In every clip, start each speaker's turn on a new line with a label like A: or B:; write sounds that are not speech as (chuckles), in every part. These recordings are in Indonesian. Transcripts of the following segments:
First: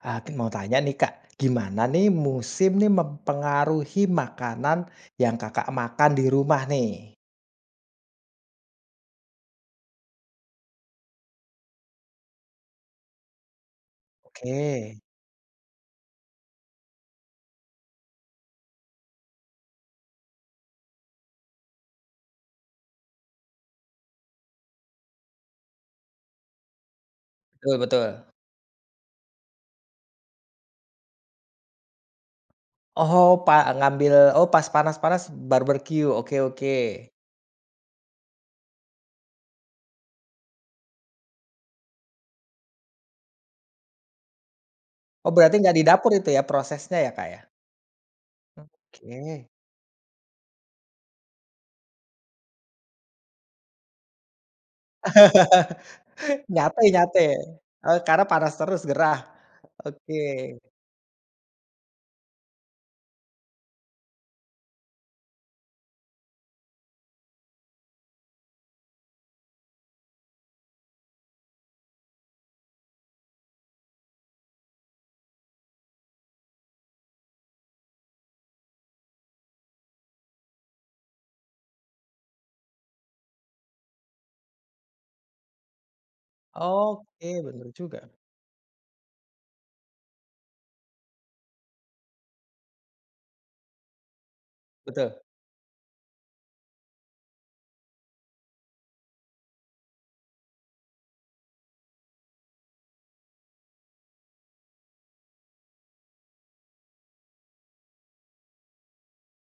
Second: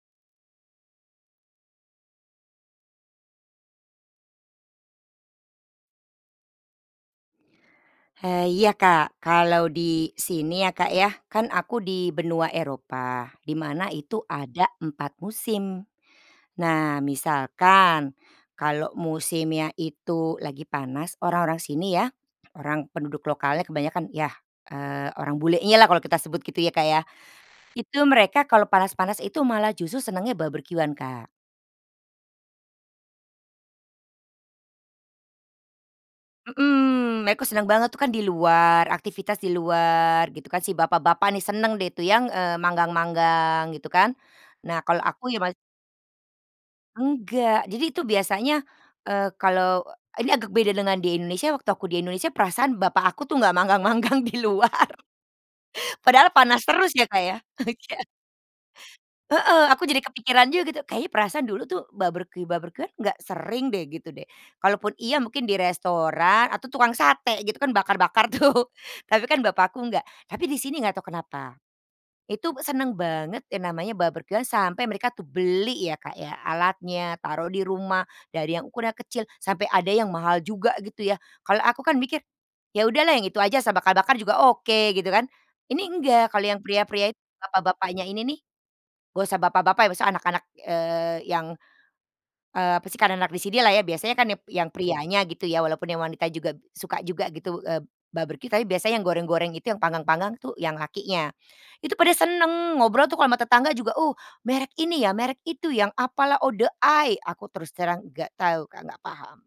A: Ah, ti mau tanya nih Kak, gimana nih musim nih mempengaruhi makanan yang Kakak makan di rumah nih?
B: He iya, Kak. Kalau di sini ya Kak ya, kan aku di benua Eropa di mana itu ada
A: Oke.
B: 4 musim. Nah, misalkan, kalau musimnya itu lagi panas, orang-orang sini ya, orang penduduk lokalnya kebanyakan yah, eee, orang bulenyalah, kalau kita sebut gitu ya Kak ya,
A: Betul
B: itu
A: betul.
B: mereka kalau panas-panas itu malah justru senangnya barbeque-an, Kak.
A: Oh, pa ngambil oh pas panas-panas barbeque. Oke oke.
B: Hmm, mereka senang banget tuh kan di luar, aktivitas di luar gitu kan. Si bapak-bapak nih senang deh itu yang, eee, manggang-manggang gitu kan. Nah, kalau aku
A: Oh,
B: ya ma
A: berarti nggak di dapur itu ya prosesnya ya, Kak, ya?
B: Enggak, jadi itu biasanya, eee,
A: Oke.
B: kalau ini agak beda dengan di Indonesia. Waktu aku di Indonesia perasaan bapak aku tuh nggak manggang-manggang di luar.
A: (laughs)
B: Padahal panas
A: Nyate
B: terus ya, Kak,
A: nyate,
B: ya?
A: eee,
B: Iya.
A: karena panas terus gerah.
B: Heeh, aku jadi kepikiran
A: Oke.
B: juga tuh, kayaknya perasaan dulu tuh barbeque-barbeque-an nggak sering deh gitu deh. Kalaupun iya mungkin di restoran atau tukang sate gitu kan, bakar-bakar tuh, tapi kan bapak aku enggak. Tapi di sini nggak tahu kenapa, itu be senang banget yang namanya barbeque-an sampai mereka tuh beli ya, Kak, ya alatnya, taruh di rumah. Dari yang ukurannya kecil sampai ada yang mahal juga gitu ya. Kalau aku kan mikir, ya udahlah yang itu aja asal bakar-bakar juga oke, gitu kan. Ini enggak, kalau yang pria-pria itu
A: Oke, benar
B: bapak-bapaknya
A: juga.
B: ini nih, nggak usah bapak-bapak ya, maksudnya anak-anak, eee, yang, eee, apa sih karena anak di sinilah ya biasanya kan yap yang
A: Betul.
B: prianya gitu ya walaupun yang wanita juga suka juga gitu, eee, barbeque, tapi biasanya yang goreng-goreng itu yang panggang-panggang tuh yang lakinya. Itu pada seneng ngobrol tuh kalo ama tetangga juga, uh, merek ini ya, merek itu, yang apalah Outdoor Eye, aku terus terang nggak tahu, Kak, nggak paham.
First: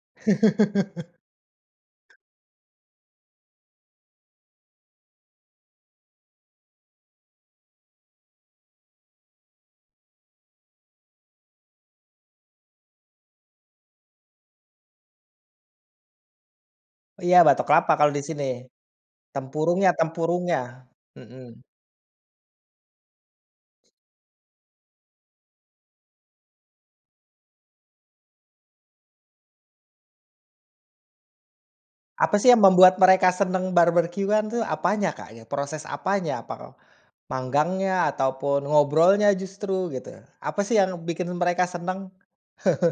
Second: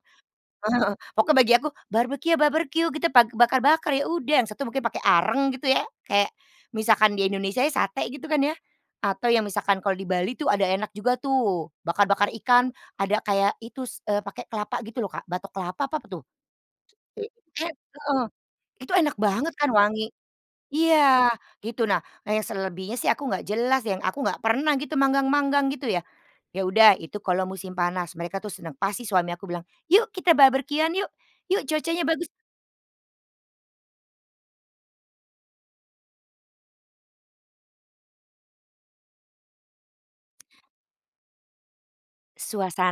B: Heeh. Pokoknya bagi aku
A: (chuckles)
B: barbeque ya barbeque gitu, pak bakar-bakar ya udah, yang satu mungkin pakai arang gitu ya. Kayak, misalkan di Indonesia ya sate gitu kan ya, atau yang misalkan kalau di Bali tuh ada enak juga tuh, bakar-bakar ikan ada kayak itu s eee, pakai kelapa gitu loh, Kak, batok kelapa apa apa tuh? Te
A: Iya batok
B: et
A: kelapa kalau di
B: heeh,
A: sini.
B: itu enak banget kan
A: Tempurungnya
B: wangi
A: tempurungnya,
B: iya,
A: hmm.
B: gitu. Nah yang selebihnya sih aku nggak jelas yang aku nggak pernah gitu manggang-manggang gitu ya. Ya udah, itu kalau musim panas mereka tuh senang pasti suami aku bilang, "Yuk kita barbeque-an yuk, yuk cuacanya bagus"
A: Apa sih yang membuat mereka senang barbeque-an itu apanya, Kak, ya? Proses apanya? Apakah manggangnya ataupun ngobrolnya justru gitu. Apa sih yang bikin mereka senang?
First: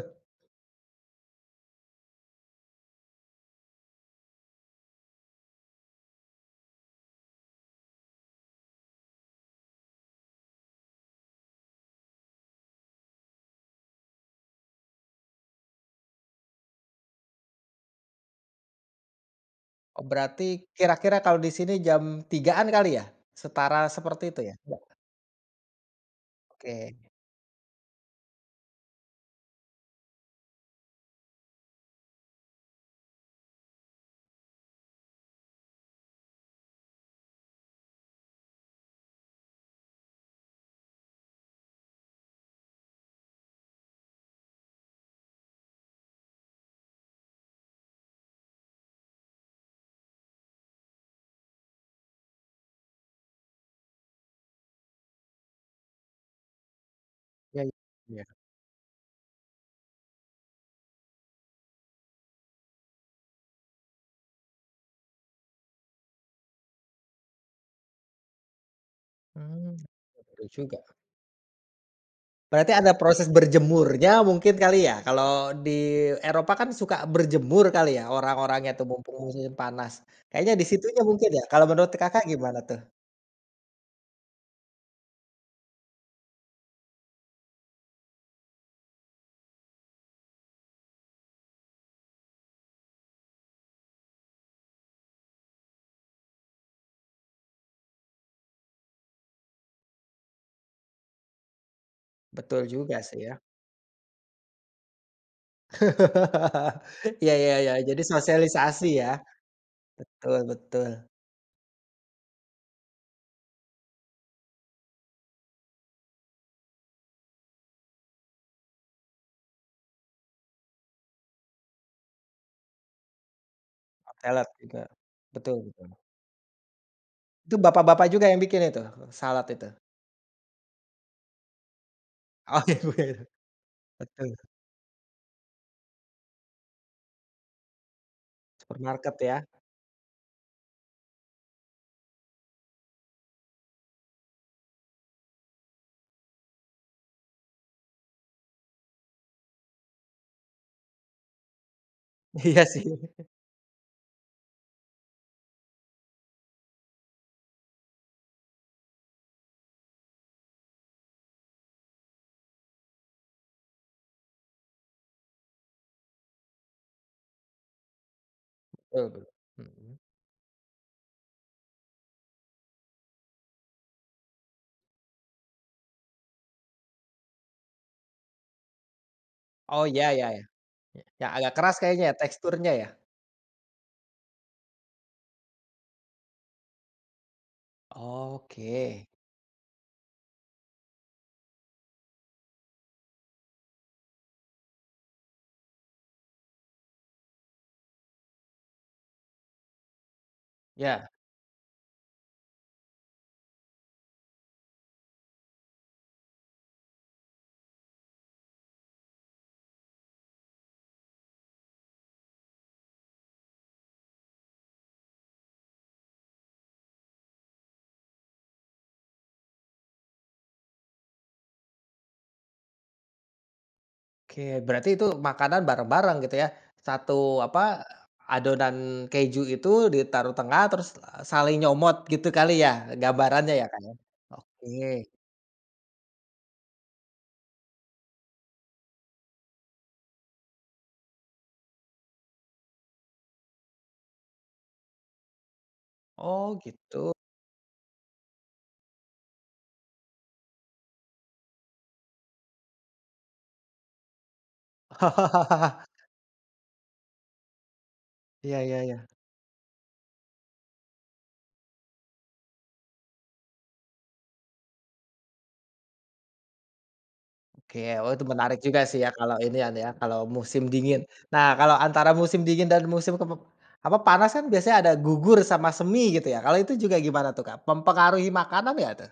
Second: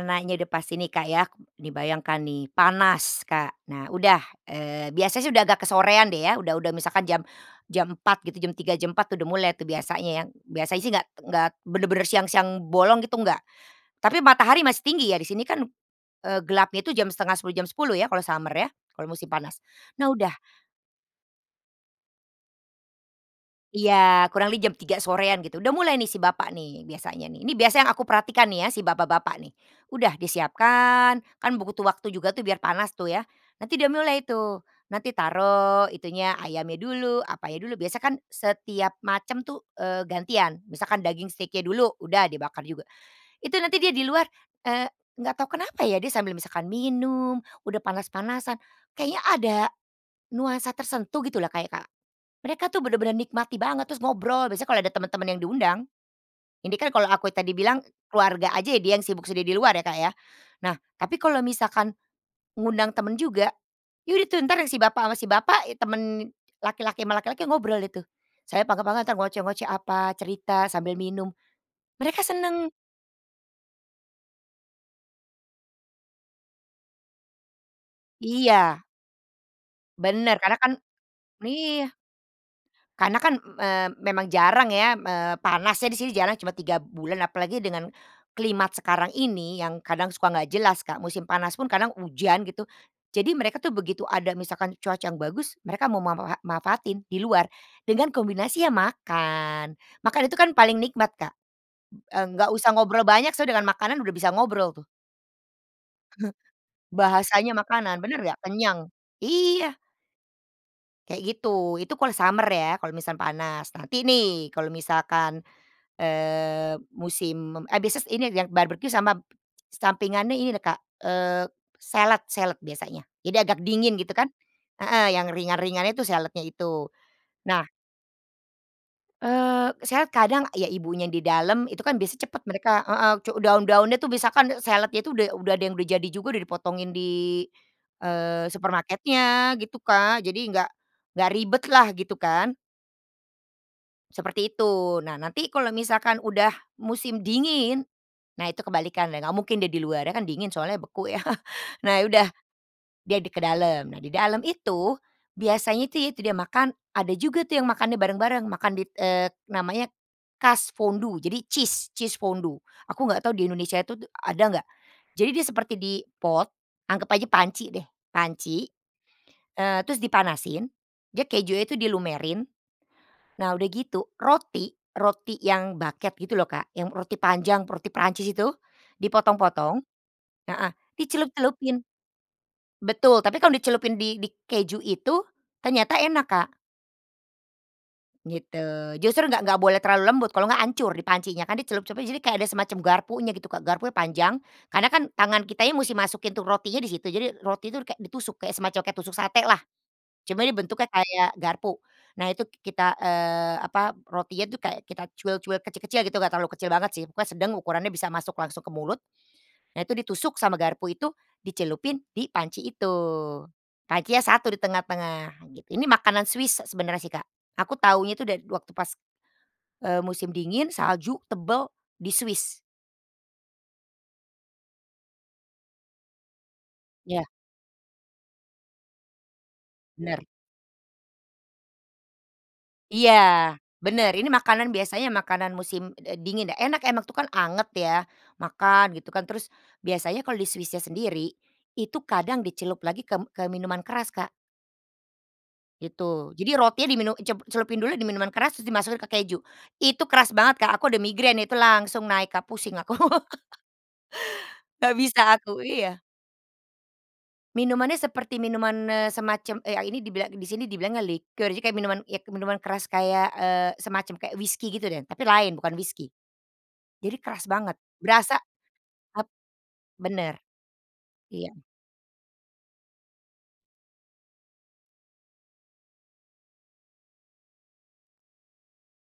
A: (chuckles)
B: udah pasti nih Kak ya, dibayangkan nih, panas, Kak. Nah, udah. Eee, biasanya sih udah agak kesorean deh ya udah udah misalkan jam jam 4.00 gitu jam 3.00 jam 4.00 udah mulai tuh biasanya ya, biasanya sih nggak nggak benar-benar siang-siang bolong gitu, nggak. Tapi matahari masih tinggi ya di sini kan, eee, gelapnya itu jam 9:30 jam 10.00 ya kalau summer ya, kalau musim panas.
A: Oh,
B: Nah udah
A: berarti kira-kira kalau di sini jam 3.00-an kali ya? Setara seperti
B: Iya,
A: itu
B: kurang
A: ya?
B: lebih jam
A: Nggak?
B: 3.00 sorean gitu udah mulai nih si bapak nih
A: Oke.
B: biasanya nih. Ini biasa yang aku perhatikan nih ya si bapak-bapak nih. Udah disiapkan, kan butuh waktu juga tuh biar panas tuh ya, nanti dia mulai tuh nanti taruh itunya ayamnya dulu, apanya dulu, biasanya kan setiap macam tuh, eee, gantian. Misalkan daging steak-nya dulu, udah dibakar juga. Itu nanti dia di luar, eee, nggak tahu kenapa ya dia sambil misalkan minum, udah panas-panasan. Kayaknya ada, nuansa tersentuh gitulah Kak ya, Kak. Mereka tuh bener-bener nikmati banget, terus ngobrol biasanya kalau ada teman-teman yang diundang ini kan kalau aku ya tadi
A: Ya,
B: bilang
A: iya.
B: keluarga aja ya dia yang sibuk sendiri di luar ya, Kak, ya. Nah, tapi kalau misalkan, ngundang temen juga, ya udah tuh entar si bapak ama si bapak, e temen laki-laki ama laki-laki ngobrol itu. Saya panggang-panggang entar ngoceh-ngoceh
A: Hmm,
B: apa,
A: betul
B: cerita
A: juga.
B: sambil minum. Mereka senang.
A: Berarti ada proses berjemurnya mungkin kali ya? Kalau di Eropa kan suka berjemur kali ya, orang-orangnya
B: Iya.
A: tuh, mumpung musim panas.
B: Bener
A: Kayaknya
B: karena
A: di
B: kan
A: situnya mungkin ya? Kalau
B: iya.
A: menurut Kakak gimana tuh?
B: Karena kan m eee, memang jarang ya m eee, panasnya di sini jarang cuma 3 bulan. Apalagi dengan, climate sekarang ini yang kadang suka nggak jelas, Kak. Musim panas pun kadang hujan gitu, jadi mereka tuh begitu ada misalkan cuaca yang bagus mereka mau ma ma ha manfaatin di luar, dengan kombinasi, ya makan. Makan itu kan paling nikmat, Kak. Eee, nggak
A: Betul
B: usah
A: juga
B: ngobrol
A: sih
B: banyak
A: ya.
B: soalnya dengan makanan udah bisa ngobrol tuh. (chuckles)
A: (chuckles) Ya
B: Bahasanya
A: ya ya,
B: makanan,
A: jadi
B: bener nggak?
A: sosialisasi
B: Kenyang,
A: ya.
B: iya!
A: Betul betul.
B: Kayak gitu, itu kalau summer ya kalau misal panas. Nanti nih, kalau misalkan, eee, musim mem eee, bises ini yang yang barbeque sama, sampingannya ini deh, Kak, eee, salad salad biasanya. Jadi agak dingin gitu kan,
A: Salad juga,
B: heeh, yang
A: betul betul.
B: ringan-ringannya itu saladnya itu.
A: Itu
B: Nah
A: bapak-bapak juga yang bikin itu, salad
B: eee,
A: itu?
B: saya kadang ya ibunya di dalam itu kan biasanya cepet
A: Oh ya
B: mereka heeh,
A: ber
B: cu daun-daunnya tuh
A: betul.
B: misalkan saladnya itu udah udah ada yang udah jadi juga udah dipotongin di, eee,
A: Supermarket ya.
B: supermarketnya gitu, Kak. Jadi nggak nggak ribetlah, gitu kan. Seperti itu. Nah, nanti kalau misalkan udah musim dingin. Nah, itu kebalikan deh nggak mungkin dia di luar, ya kan dingin soalnya beku yah. (chuckles) Nah, ya udah,
A: Iya sih.
B: dia di ke dalam. Nah, di dalam itu, biasanya itu ya itu dia makan ada juga tuh yang makannya bareng-bareng makan di, eee, namanya Kaasfondue, jadi cheese, cheese fondue aku nggak tahu di Indonesia itu d ada nggak. Jadi dia seperti di pot, anggap aja panci deh, panci,
A: Betul be
B: eee,
A: hmm.
B: terus dipanasin dia kejunya itu dilumerin. Nah, udah gitu roti, roti yang baguette gitu loh, Kak, yang roti panjang, roti Perancis itu, dipotong-potong
A: Oh, ya ya ya.
B: heeh,
A: Ya, yang agak keras
B: dicelup-celupin.
A: kayaknya ya teksturnya ya?
B: Betul, tapi kalau dicelupin di di keju itu ternyata enak, Kak. Gitu,
A: Oke.
B: justru nggak nggak boleh terlalu lembut, kalau nggak hancur di pancinya, kan dicelup-celupin jadi kayak ada semacam garpunya gitu, Kak. Garpunya panjang, karena kan tangan kitanya musti masukin tuh rotinya di situ. Jadi roti itu kayak ditusuk kayak semacam kayak tusuk satelah. Cuma dia bentuknya
A: Ya.
B: kayak garpu. Nah, itu k kita, eee, apa, rotinya itu kayak kita cuil-cuil kecil-kecil gitu, Kak, nggak terlalu kecil banget sih, pokoknya sedang ukurannya bisa masuk langsung ke mulut. Nah, itu ditusuk sama garpu itu, dicelupin di panci itu. Pancinya satu di tengah-tengah. Ini makanan Swiss se sebenarnya sih, Kak, aku tahunya itu dari waktu pas, eee, musim dingin, salju, tebal di Swiss.
A: Oke, berarti itu makanan bareng-bareng gitu ya, satu
B: Iya.
A: apa, adonan keju itu
B: Benar.
A: ditaruh tengah terus, eee, saling nyomot. Gitu kali ya
B: Iya,
A: gambarannya ya Kak, ya?
B: benar. Ini makanan
A: Oke.
B: biasanya makanan musim, eee, dingin. Enak emang tuh kan anget ya, makan gitu kan, terus biasanya kalau di Swiss-nya sendiri, itu kadang dicelup lagi ke m ke minuman keras, Kak. Gitu,
A: Oh
B: jadi rotinya
A: gitu.
B: diminum dice celupin dulu di minuman keras terus dimasukin ke keju. Itu keras banget, Kak, aku ada migrain itu langsung naik, Kak. Pusing aku. (laughs) Gak bisa aku
A: (chuckles)
B: iya. Minumannya seperti
A: Iya, ya
B: minuman,
A: ya.
B: eee, semacam, eee, a ini dibila di sini dibilangnya liquor, jadi kayak minuman ya minuman keras kayak, eee, semacam kayak whiskey gitu deh, tapi lain, bukan whiskey. Jadi keras banget
A: Oke. Oh, itu
B: berasa
A: menarik juga sih ya
B: ap
A: kalau inian ya kalau
B: benar.
A: musim dingin. Nah,
B: Iya.
A: kalau antara musim dingin dan musim kem apa panas kan biasanya ada gugur sama semi gitu ya, kalau itu juga gimana tuh Kak, mempengaruhi makanan nggak tuh?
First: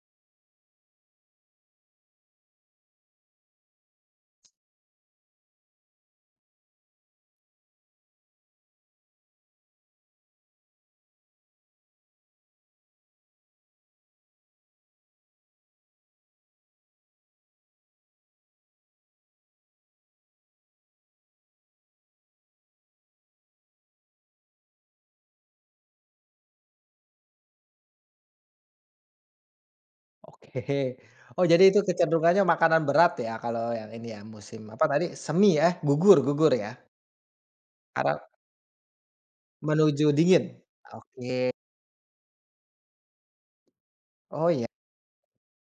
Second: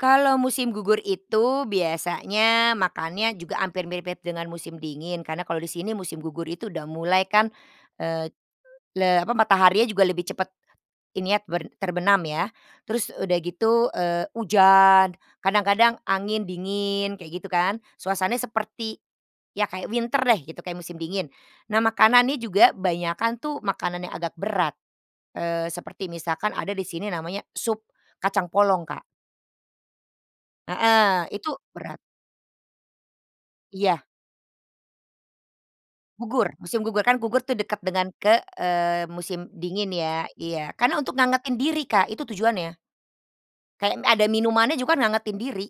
B: Kalau musim gugur itu biasanya makannya juga hampir mirip-mirip dengan musim dingin, karena kalau di sini musim gugur itu udah mulai kan, eee, le apa, mataharinya juga lebih cepat, ini yah, ber terbenam ya. Terus udah gitu, eee, hujan, kadang-kadang angin dingin, kayak gitu kan. Suasananya seperti, ya kayak winter deh gitu kayak musim dingin. Nah, makanannya juga banyakan tuh makanan yang agak berat, eee, seperti misalkan ada di sini namanya sup kacang polong, Kak.
A: Oke,
B: Heeh,
A: oh
B: itu
A: jadi itu
B: berat.
A: kecenderungannya makanan berat ya kalau yang
B: Iya.
A: ini ya musim apa tadi, semi ya gugur gugur
B: Gugur,
A: ya.
B: musim gugur kan gugur tuh dekat dengan
A: Apa?
B: ke eee, musim dingin
A: Menuju
B: ya,
A: dingin?
B: iya. Karena untuk
A: Oke.
B: ngangetin diri, Kak, itu tujuannya. Kayak m ada
A: Oh, ya.
B: minumannya juga kan ngangetin diri.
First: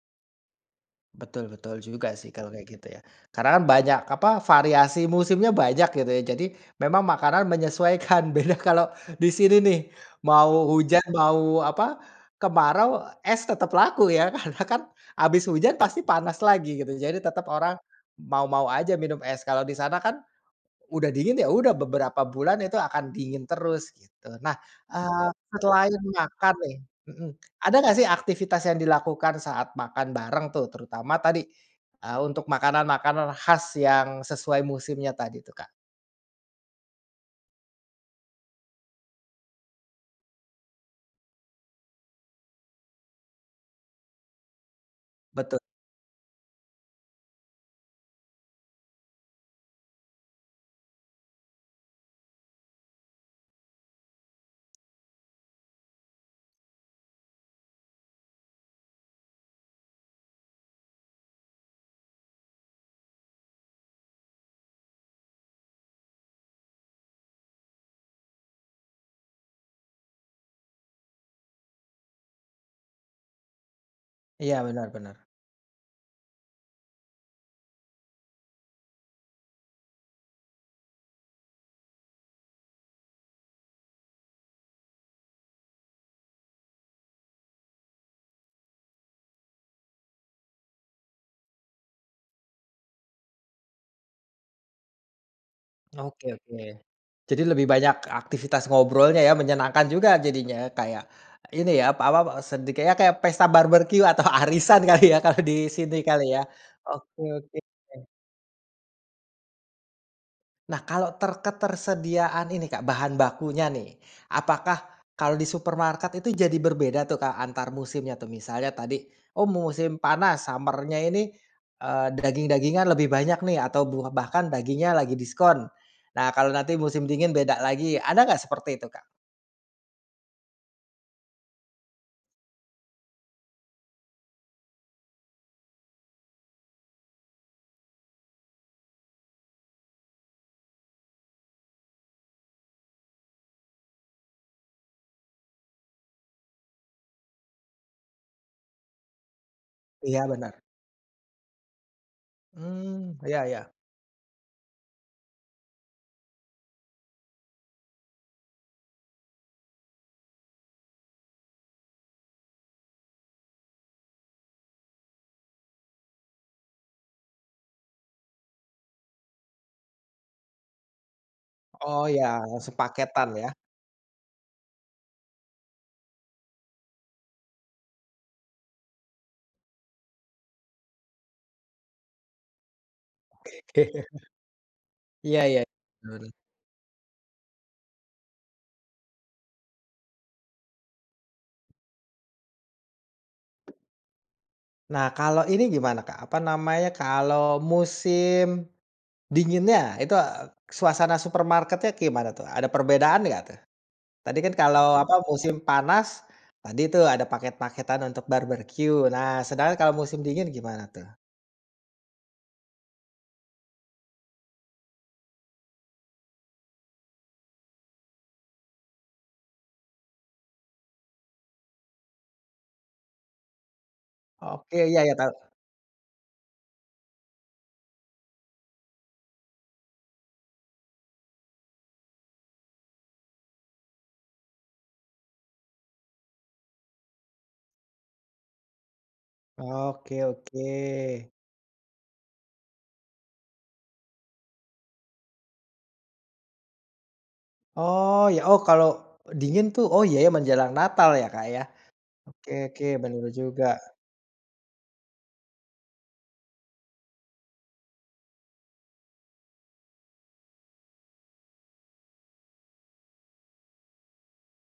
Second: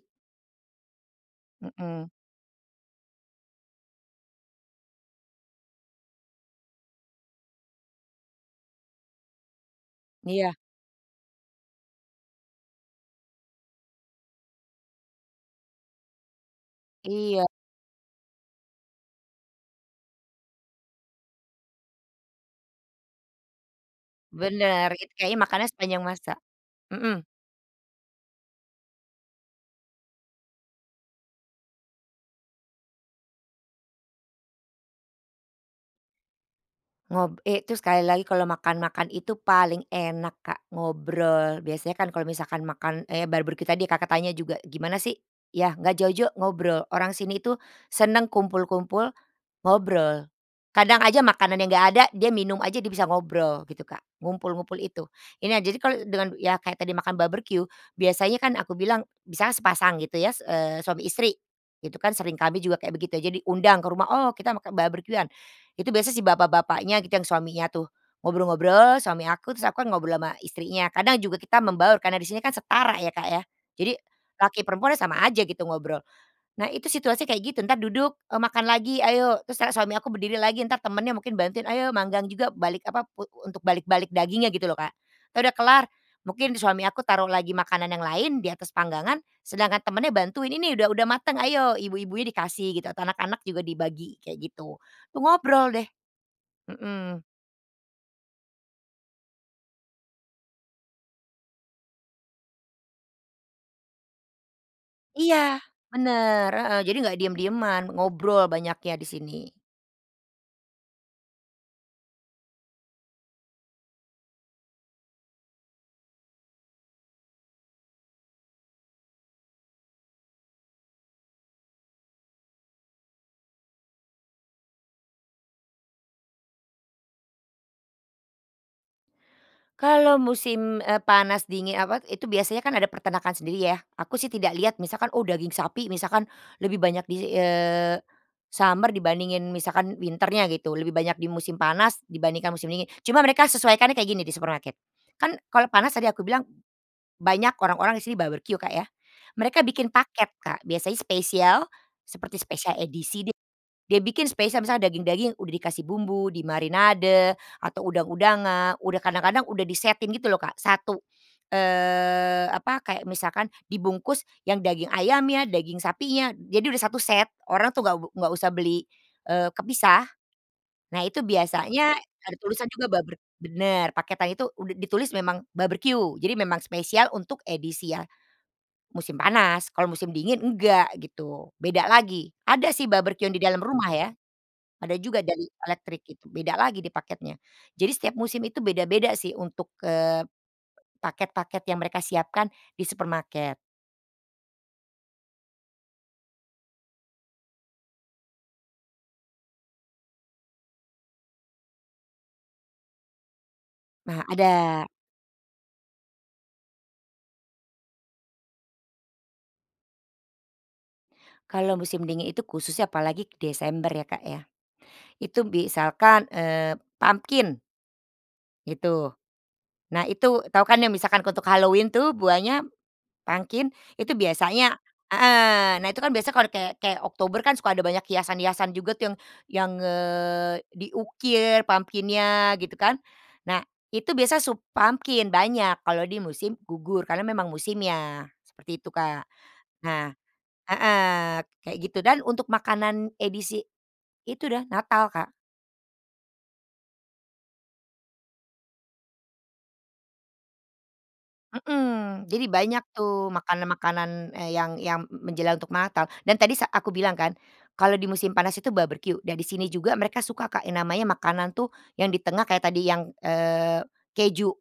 A: Betul betul
B: Hmm.
A: juga sih kalau kayak gitu ya. Karena kan banyak apa, variasi musimnya banyak gitu ya, jadi memang makanan menyesuaikan, beda kalau di sini nih,
B: Iya.
A: mau hujan mau apa, kemarau, es tetap laku ya. Karena kan habis hujan pasti panas lagi gitu. Jadi
B: Iya.
A: tetap orang, mau-mau aja minum es. Kalau di sana kan, udah dingin ya udah beberapa bulan itu akan dingin terus gitu. Nah,
B: Benar, itu
A: eee,
B: kayaknya makannya
A: selain
B: sepanjang masa.
A: makan nih
B: Hmm.
A: hmm, ada nggak sih aktivitas yang dilakukan saat makan bareng tuh terutama tadi, eee, untuk makanan-makanan khas yang sesuai musimnya tadi tuh, Kak?
B: Ngob eh, itu sekali lagi kalau makan-makan itu paling enak Kak, ngobrol. Biasanya kan kalau misalkan makan, eee, barbeque tadi, Kakak, tanya juga gimana sih,
A: Betul.
B: ya, nggak jauh-jauh ngobrol. Orang sini itu, seneng kumpul-kumpul, ngobrol. Kadang aja makanannya nggak ada dia minum aja dia bisa ngobrol gitu, Kak. Ngumpul-ngumpul itu. Ini ya jadi kalau dengan ya kayak tadi makan barbeque, biasanya kan aku bilang misalnya sepasang gitu ya s eee, suami istri, itu kan sering, kami juga kayak begitu jadi undang ke rumah. Oh kita makan barbeque-an, itu biasanya si bapak-bapaknya gitu yang suaminya tuh, ngobrol-ngobrol suami aku, terus aku kan ngobrol ama istrinya. Kadang juga kita membaur karena di sini kan setara ya, Kak, ya. Jadi,
A: Iya
B: laki
A: benar
B: perempuannya sama
A: benar.
B: aja gitu ngobrol. Nah, itu situasi kayak gitu, entar duduk, eee, makan lagi ayo terus kan suami aku berdiri lagi entar temennya mungkin bantuin. Ayo manggang juga balik apa pu untuk balik-balik dagingnya gitu loh, Kak. Entar udah kelar mungkin di suami aku taruh lagi makanan yang lain di atas panggangan, sedangkan temennya bantuin. Ini udah udah mateng ayo ibu-ibunya dikasih gitu atau anak-anak juga dibagi kayak gitu. Itu ngobrol deh,
A: Oke oke.
B: hmm.
A: Jadi lebih banyak aktivitas ngobrolnya ya, menyenangkan juga jadinya kayak ini ya, pa apa, sedi kayak, kayak pesta barbeque atau arisan kali ya
B: Iya.
A: kalau di sini kali ya.
B: Benar, heeh, jadi enggak
A: Oke oke.
B: diem-dieman, ngobrol banyaknya di sini.
A: Nah kalau ter ketersediaan ini, Kak, bahan bakunya nih. Apakah kalau di supermarket itu jadi berbeda tuh, Kak, antar musimnya tuh? Misalnya tadi oh musim panas, summer-nya ini, eee, daging-dagingan lebih banyak nih atau bu bahkan dagingnya lagi diskon. Nah, kalau nanti musim dingin beda lagi. Ada enggak seperti itu, Kak?
B: Kalau musim, eee, panas dingin eee, apa, itu biasanya kan ada peternakan sendiri ya. Aku sih tidak lihat misalkan oh daging sapi misalkan, lebih banyak di eee, summer dibandingin misalkan winter-nya gitu, lebih banyak di musim panas dibandingkan musim dingin. Cuma mereka sesuaikannya kayak gini di supermarket, kan kalau panas tadi aku bilang, banyak orang-orang di sini barbeque, Kak, ya. Mereka bikin paket,
A: Iya, benar.
B: Kak. Biasanya spesial, seperti spesial
A: Hmm,
B: edisi di
A: iya iya.
B: dia bikin spesial misalnya daging-daging udah dikasih bumbu, dimarinade, atau udang-udangan, udah kadang-kadang udah disetin gitu loh, Kak, 1, eee, apa, kayak misalkan dibungkus yang daging ayamnya, daging sapinya, jadi udah 1 set. Orang tuh nggak be nggak usah beli, eee, kepisah. Nah, itu biasanya
A: Oh
B: ada
A: ya,
B: tulisan juga barbeque
A: sepaketan ya?
B: bener, paketan itu udah ditulis memang barbeque, jadi memang spesial untuk edisi ya musim panas. Kalau musim dingin enggak gitu, beda lagi. Ada sih barbeque-an di dalam
A: Oke.
B: rumah ya. Ada juga
A: Iya
B: dari
A: iya,
B: elektrik itu
A: benar.
B: beda lagi dia paketnya. Jadi setiap musim itu beda-beda sih untuk, eee, paket-paket yang mereka siapkan di supermarket.
A: Nah, kalau ini gimana, Kak, apa namanya, kalau musim dinginnya itu, eee, suasana supermarketnya kayak gimana tuh? Ada perbedaan nggak tuh?
B: Nah,
A: Tadi kan,
B: ada.
A: kalau apa, musim panas, tadi tuh ada paket-paketan untuk barbeque. Nah, sedangkan kalau musim dingin gimana tuh?
B: Kalau musim dingin itu khususnya apalagi ke Desember ya, Kak, ya. Itu misalkan, eee, pumpkin gitu. Nah, itu tahu kan yang misalkan untuk Halloween tuh buahnya pumpkin itu
A: Oke,
B: biasanya
A: iya iya, tahu.
B: heeh. Nah, itu kan biasa kalau kayak kayak Oktober kan suka ada banyak hiasan-hiasan juga tuh yang yang, eee, diukir pumpkin-nya gitu kan. Nah itu biasa sup pumpkin, banyak kalau di musim gugur karena memang musimnya, seperti itu, Kak. Nah
A: Oke oke.
B: heeh, kayak gitu, dan untuk makanan edisi, itu dah Natal, Kak.
A: Oh ya, oh kalau dingin tuh oh ya ya, menjelang Natal ya Kak, ya.
B: Hmm, jadi
A: Oke,
B: banyak
A: oke benar
B: tuh
A: juga.
B: makanan-makanan, eee, yang yang menjelang untuk Natal dan tadi sa aku bilang kan, kalau di musim panas itu barbeque dan di sini juga mereka suka, Kak, yang namanya makanan tuh, yang di tengah kayak tadi yang, eee, keju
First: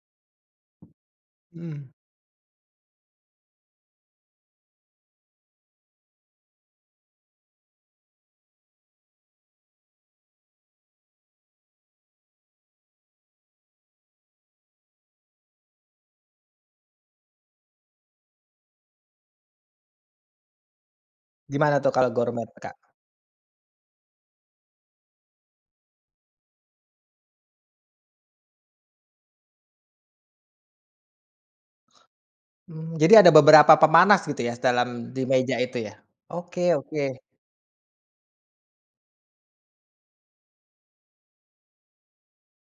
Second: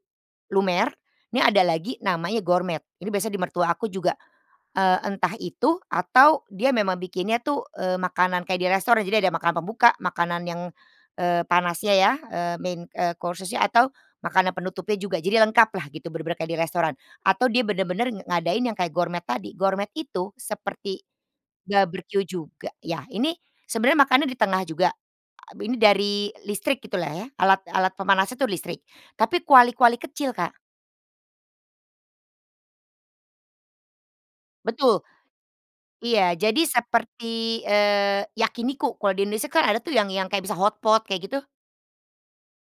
B: lumer. Ini ada
A: Mhm.
B: lagi namanya gourmet. Ini biasanya di mertua aku juga, eee, entah itu atau dia memang bikinnya tuh, eee, makanan kayak di restoran. Jadi ada makanan pembuka, makanan yang, eee, panasnya ya, eee, main, eee, course-nya, atau makanan penutupnya juga. Jadi lengkaplah gitu. Benar-benar kayak di restoran atau dia benar-benar ngadain yang kayak gourmet tadi. Gourmet itu seperti
A: Gimana tuh kalau
B: barbeque
A: gourmet,
B: juga
A: Kak?
B: ya. Ini sebenarnya makannya di tengah juga. Abi nih dari listrik gitulah ya, alat alat pemanasnya itu listrik, tapi kuali-kuali kecil, Kak.
A: Hmm, jadi ada beberapa pemanas gitu ya dalam
B: Betul.
A: di meja itu ya?
B: Iya, jadi
A: Oke oke.
B: seperti, eee, yakiniku kalau di Indonesia kan ada tuh yang yang kayak bisa hotpot kayak gitu?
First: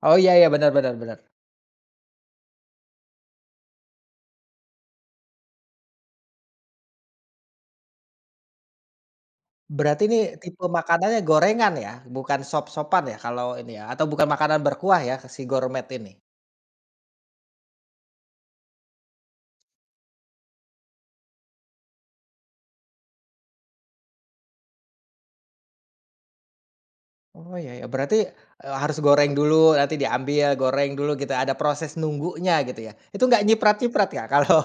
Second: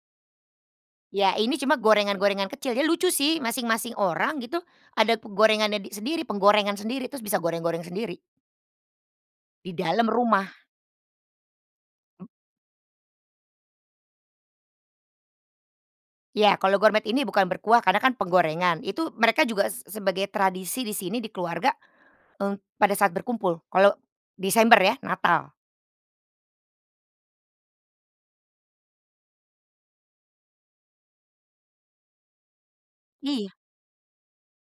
A: Oh ya ya. Benar benar benar.
B: Ya, ini cuma gorengan-gorengan kecil ya lucu sih masing-masing orang gitu ada ku gorengannya di sendiri, penggorengan sendiri terus bisa goreng-goreng sendiri. Di
A: Berarti
B: dalam
A: ini
B: rumah.
A: tipe makanannya gorengan ya? Bukan sop-sopan ya kalo ini ya, atau bukan makanan berkuah ya, ke si gourmet ini?
B: Ya, kalau gourmet ini bukan berkuah, karena kan penggorengan. Itu mereka juga se sebagai tradisi di sini di keluarga, eee, pada saat berkumpul, kalau Desember ya, Natal.
A: Oh, ya ya. Berarti, eee, harus goreng dulu nanti diambil, goreng dulu gitu, ada proses nunggunya gitu ya. Itu enggak
B: Iya.
A: nyiprat-nyiprat, Kak? Kalau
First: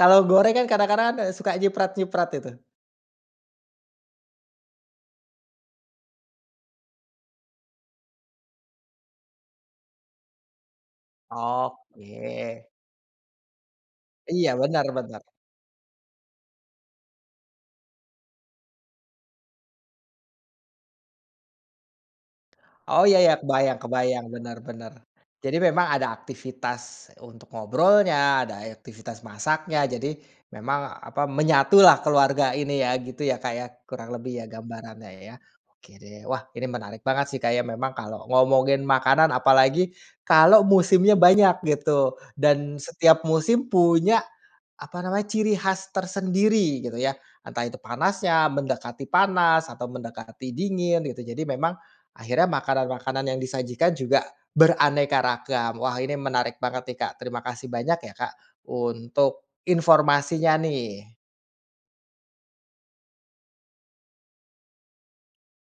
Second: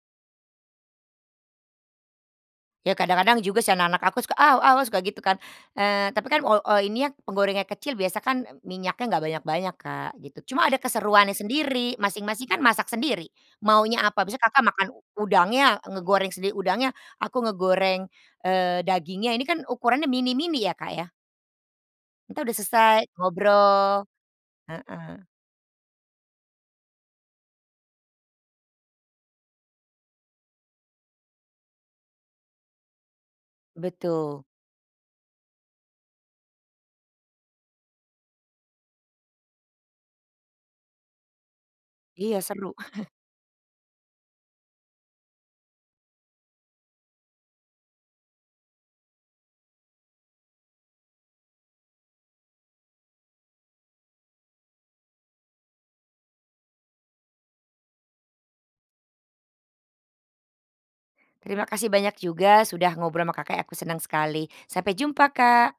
A: kalau goreng kan kadang-kadang kan, eee, suka nyiprat-nyiprat itu.
B: Ya kadang-kadang juga sih anak-anak aku suka, “Aw aw,” ah, suka gitu kan, eee, tapi kan ol o ini ya, penggorengan kecil biasa kan, e minyaknya nggak banyak-banyak, Kak, gitu. Cuma ada keseruannya sendiri. Masing-masing kan
A: Oke.
B: masak sendiri, maunya apa. Misalnya
A: Iya,
B: Kakak
A: benar
B: makan u
A: benar.
B: udangnya, ngegoreng sendiri udangnya. Aku ngegoreng, eee, dagingnya. Ini kan ukurannya mini-mini ya, Kak, ya. Kita sudah selesai,
A: Oh, iya iya, kebayang
B: ngobrol.
A: kebayang. Bener bener.
B: Heeh.
A: Jadi memang ada aktivitas untuk ngobrolnya, ada e aktivitas masaknya. Jadi memang, apa, menyatulah keluarga ini ya, gitu ya, Kak, ya, kurang lebih
B: Betul.
A: ya gambarannya ya? Oke deh. Wah, ini menarik banget sih, Kak, ya. Memang kalau ngomongin makanan, apalagi kalau musimnya banyak gitu.
B: Iya, seru.
A: Dan
B: (chuckles)
A: setiap musim punya, apa namanya, ciri khas tersendiri gitu ya. Entah itu panasnya, mendekati panas, atau mendekati dingin, gitu. Jadi memang akhirnya makanan-makanan yang disajikan juga beraneka ragam. Wah, ini menarik banget nih, Kak. Terima kasih banyak ya, Kak, untuk informasinya nih.
B: Terima kasih banyak juga sudah ngobrol ama Kakak ya, aku senang sekali. Sampai jumpa, Kak.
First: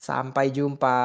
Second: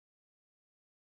A: Sampai jumpa.